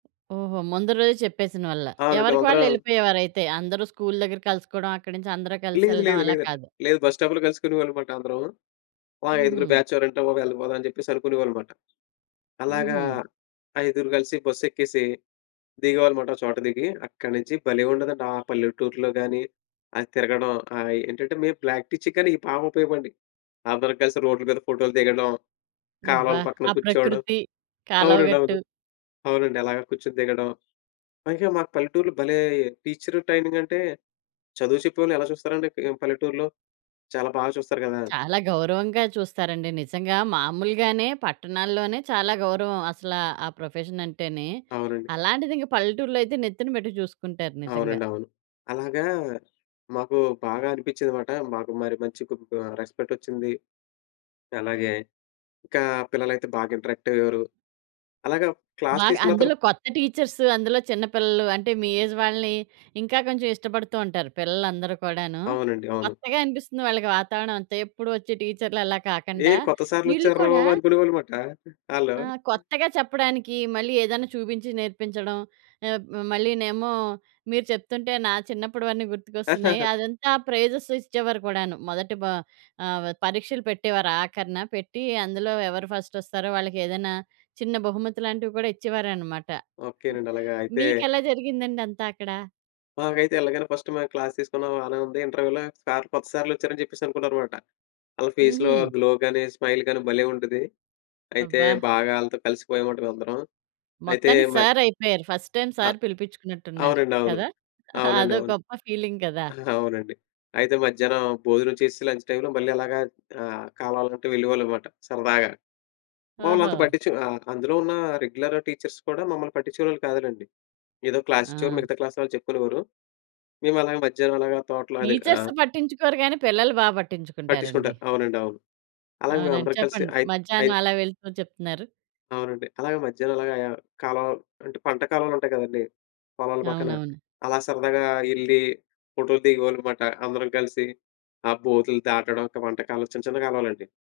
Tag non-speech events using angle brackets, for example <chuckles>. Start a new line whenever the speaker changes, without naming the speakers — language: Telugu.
ఓహో! ముందు రోజే చెప్పేసినవల్ల.
అవును.
ఎవరికి వాళ్ళు
మేమందరం
వెళ్ళిపోయేవారయితే అందరు స్కూల్ దగ్గర కలుసుకోవడం అక్కడ నుంచి అందరు
లేదు.
కలిసెళ్ళడం
లేదు.
అలా
లేదండి.
కాదు.
లేదు. బస్ స్టాప్‌లో కలుసుకునేవాళ్ళన్నమాట అందరం. ఆ! ఐదుగురు
హుహు.
బ్యాచ్ ఎవరంటే బాబు వెళ్ళిపోదాం అని చెప్పేసి అనుకునేవాళ్ళన్నమాట. అలాగా
హుహు.
ఐదుగురు కలిసి బస్సెక్కేసి దిగేవాళ్లమాట. ఒక చోట దిగి అక్కడ్నుంచి భలే ఉండేదండి. ఆ పల్లెటూరులో గాని అది తిరగడం, ఆహ్, ఏంటంటే మేము ప్రాక్టీస్ చేసినవిక్కడ బాగుపయోగపడినయి అందరం కలిసి రోడ్‌ల మీద ఫోటో‌లు దిగడం,
అబ్బా!
కాలవల పక్కన
ఆ
కూర్చోవడం
ప్రకృతి,
అవునండి.
కాలవగట్టు.
అవును. అవునండి. అలాగే కూర్చొని దిగడం. పైగా మాకు పల్లెటూర్‌లో భలే! టీచరు ట్రైనింగ్ అంటే చదువు చెప్పేవాళ్ళని ఎలా చూస్తారండి ఆహ్, పల్లెటూరులో? చాలా బాగా చూస్తారు గదా?
చాలా గౌరవంగా చూస్తారండి. నిజంగా మామూలుగానే పట్టణాల్లోనే చాలా గౌరవం అసలా ఆ ప్రొఫెషన్ అంటేనే.
అవునండి.
అలాంటిది ఇంకా పల్లెటూరులో అయితే నెత్తిన పెట్టి చూసుకుంటారు నిజంగా.
అవునండి. అవును. అలాగా మాకు బాగా అనిపించిందన్నమాట. మాకు మరి మంచి కుం రెస్పెక్టొచ్చింది. అలాగే ఇంకా పిల్లలైతే బాగా ఇంటరాక్ట్ అయ్యేవారు. అలాగే క్లాస్
బాగా
తీసుకున్న ప్ర
అందులో కొత్త టీచర్సు అందులో చిన్న పిల్లలు అంటే మీ ఏజ్ వాళ్ళని ఇంకా కొంచెం ఇష్టపడుతూ ఉంటారు పిల్లలు అందరూ కూడాను.
అవునండి. అవును.
కొత్తగా అనిపిస్తుంది వాళ్ళకి వాతావరణమంతా. ఎప్పుడు వచ్చే టీచ్చర్‌లలా
ఏ
కాకండా.
కొత్త సార్‌లు
వీళ్ళు
వచ్చార్రా
కూడా
బాబు అనుకునేవాళ్ళుమాట ఆళ్ళు.
ఆ! కొత్తగా చెప్పడానికి మళ్ళీ ఏదైనా చూపించి నేర్పించడం. ఆబ్ మళ్ళీనేమో మీరు చెప్తుంటే నా చిన్నప్పుడువన్నీ గుర్తుకొస్తున్నాయి.
<chuckles>
అదంతా ప్రైజెస్ ఇచ్చేవారు కూడాను. మొదటి బా ఆహ్, పరీక్షలు పెట్టేవారు ఆఖరిన పెట్టి అందులో ఎవరు ఫస్టొస్తారో వాళ్ళకి ఏదైనా చిన్న బహుమతి లాంటివి కూడా ఇచ్చేవారన్నమాట.
ఓకే
<giggles>
నండి. అలాగా అయితే
మీకెలా జరిగిందండి అంతా అక్కడ?
మాకైతే ఎళ్ళగానే ఫస్ట్ మేం క్లాస్ తీసుకున్నాం బానే ఉంది. ఇంటర్వ్యూలో సార్ కొత్త సార్‌లొచ్చారని చెప్పేసి అనుకున్నారమాట. ఆళ్ళ ఫేస్‌లో
హుహు.
గ్లో గాని, స్మైల్ గాని భలే ఉండేది. అయితే
అబ్బా!
బాగా ఆళ్ళతో కలిసిపోయమమాట అందరం. అయితే
మొత్తానికి
మ
సార్ అయిపోయారు. ఫస్ట్ టైమ్
అ!
సార్ పిలిపించుకున్నట్టున్నారు,
అవునండి. అవును.
కదా! <giggles>
అవునండి.
అదో
అవును.
గొప్ప ఫీలింగ్ కదా!
<giggles> అవునండి. అయితే మధ్యాహ్నం భోజనం చేసి లంచ్ టైమ్‌లో మళ్ళీ అలాగా ఆహ్, కాలవల గట్టు వెళ్ళేవాళ్ళమాట సరదాగా. మమ్మలంతా
ఓహో!
పట్టించుకు అందులో ఉన్న రెగ్యులర్ టీచర్స్ కూడా మమ్మల్ని పట్టించుకునేవాళ్ళు కాదులెండి. ఏదో క్లాసిచ్చేవారు.
ఆ!
మిగతా క్లాస్ వాళ్ళు చెప్పుకునేవారు. మేము అలాగ మధ్యాహ్నం అలాగా తోటలో అది ఆ!
టీచర్స్ పట్టించుకోరు గానీ పిల్లలు బాగా పట్టించుకుంటారండి.
పట్టించుకుంటారు. అవునండి. అవును. అలాగే
అవునండి.
మేమందరం కలిసి
చెప్పండి.
అయి అయి
మధ్యాహ్నం అలా వెళ్తూ చెప్తున్నారు.
అవునండి. అలాగే మధ్యాహ్నం అలాగా కాలువలు అంటే పంట కాలువలుంటాయి కదండీ! పొలాల పక్కన
అవునవును.
అలా సరదాగా ఎళ్లి ఫోటో‌లు దిగేవాళ్ళమాట. అందరం కలిసి, ఆ బోటులు దాటడం, అక్కడ పంటకాలవ, చిన్న చిన్న కాలువలండి.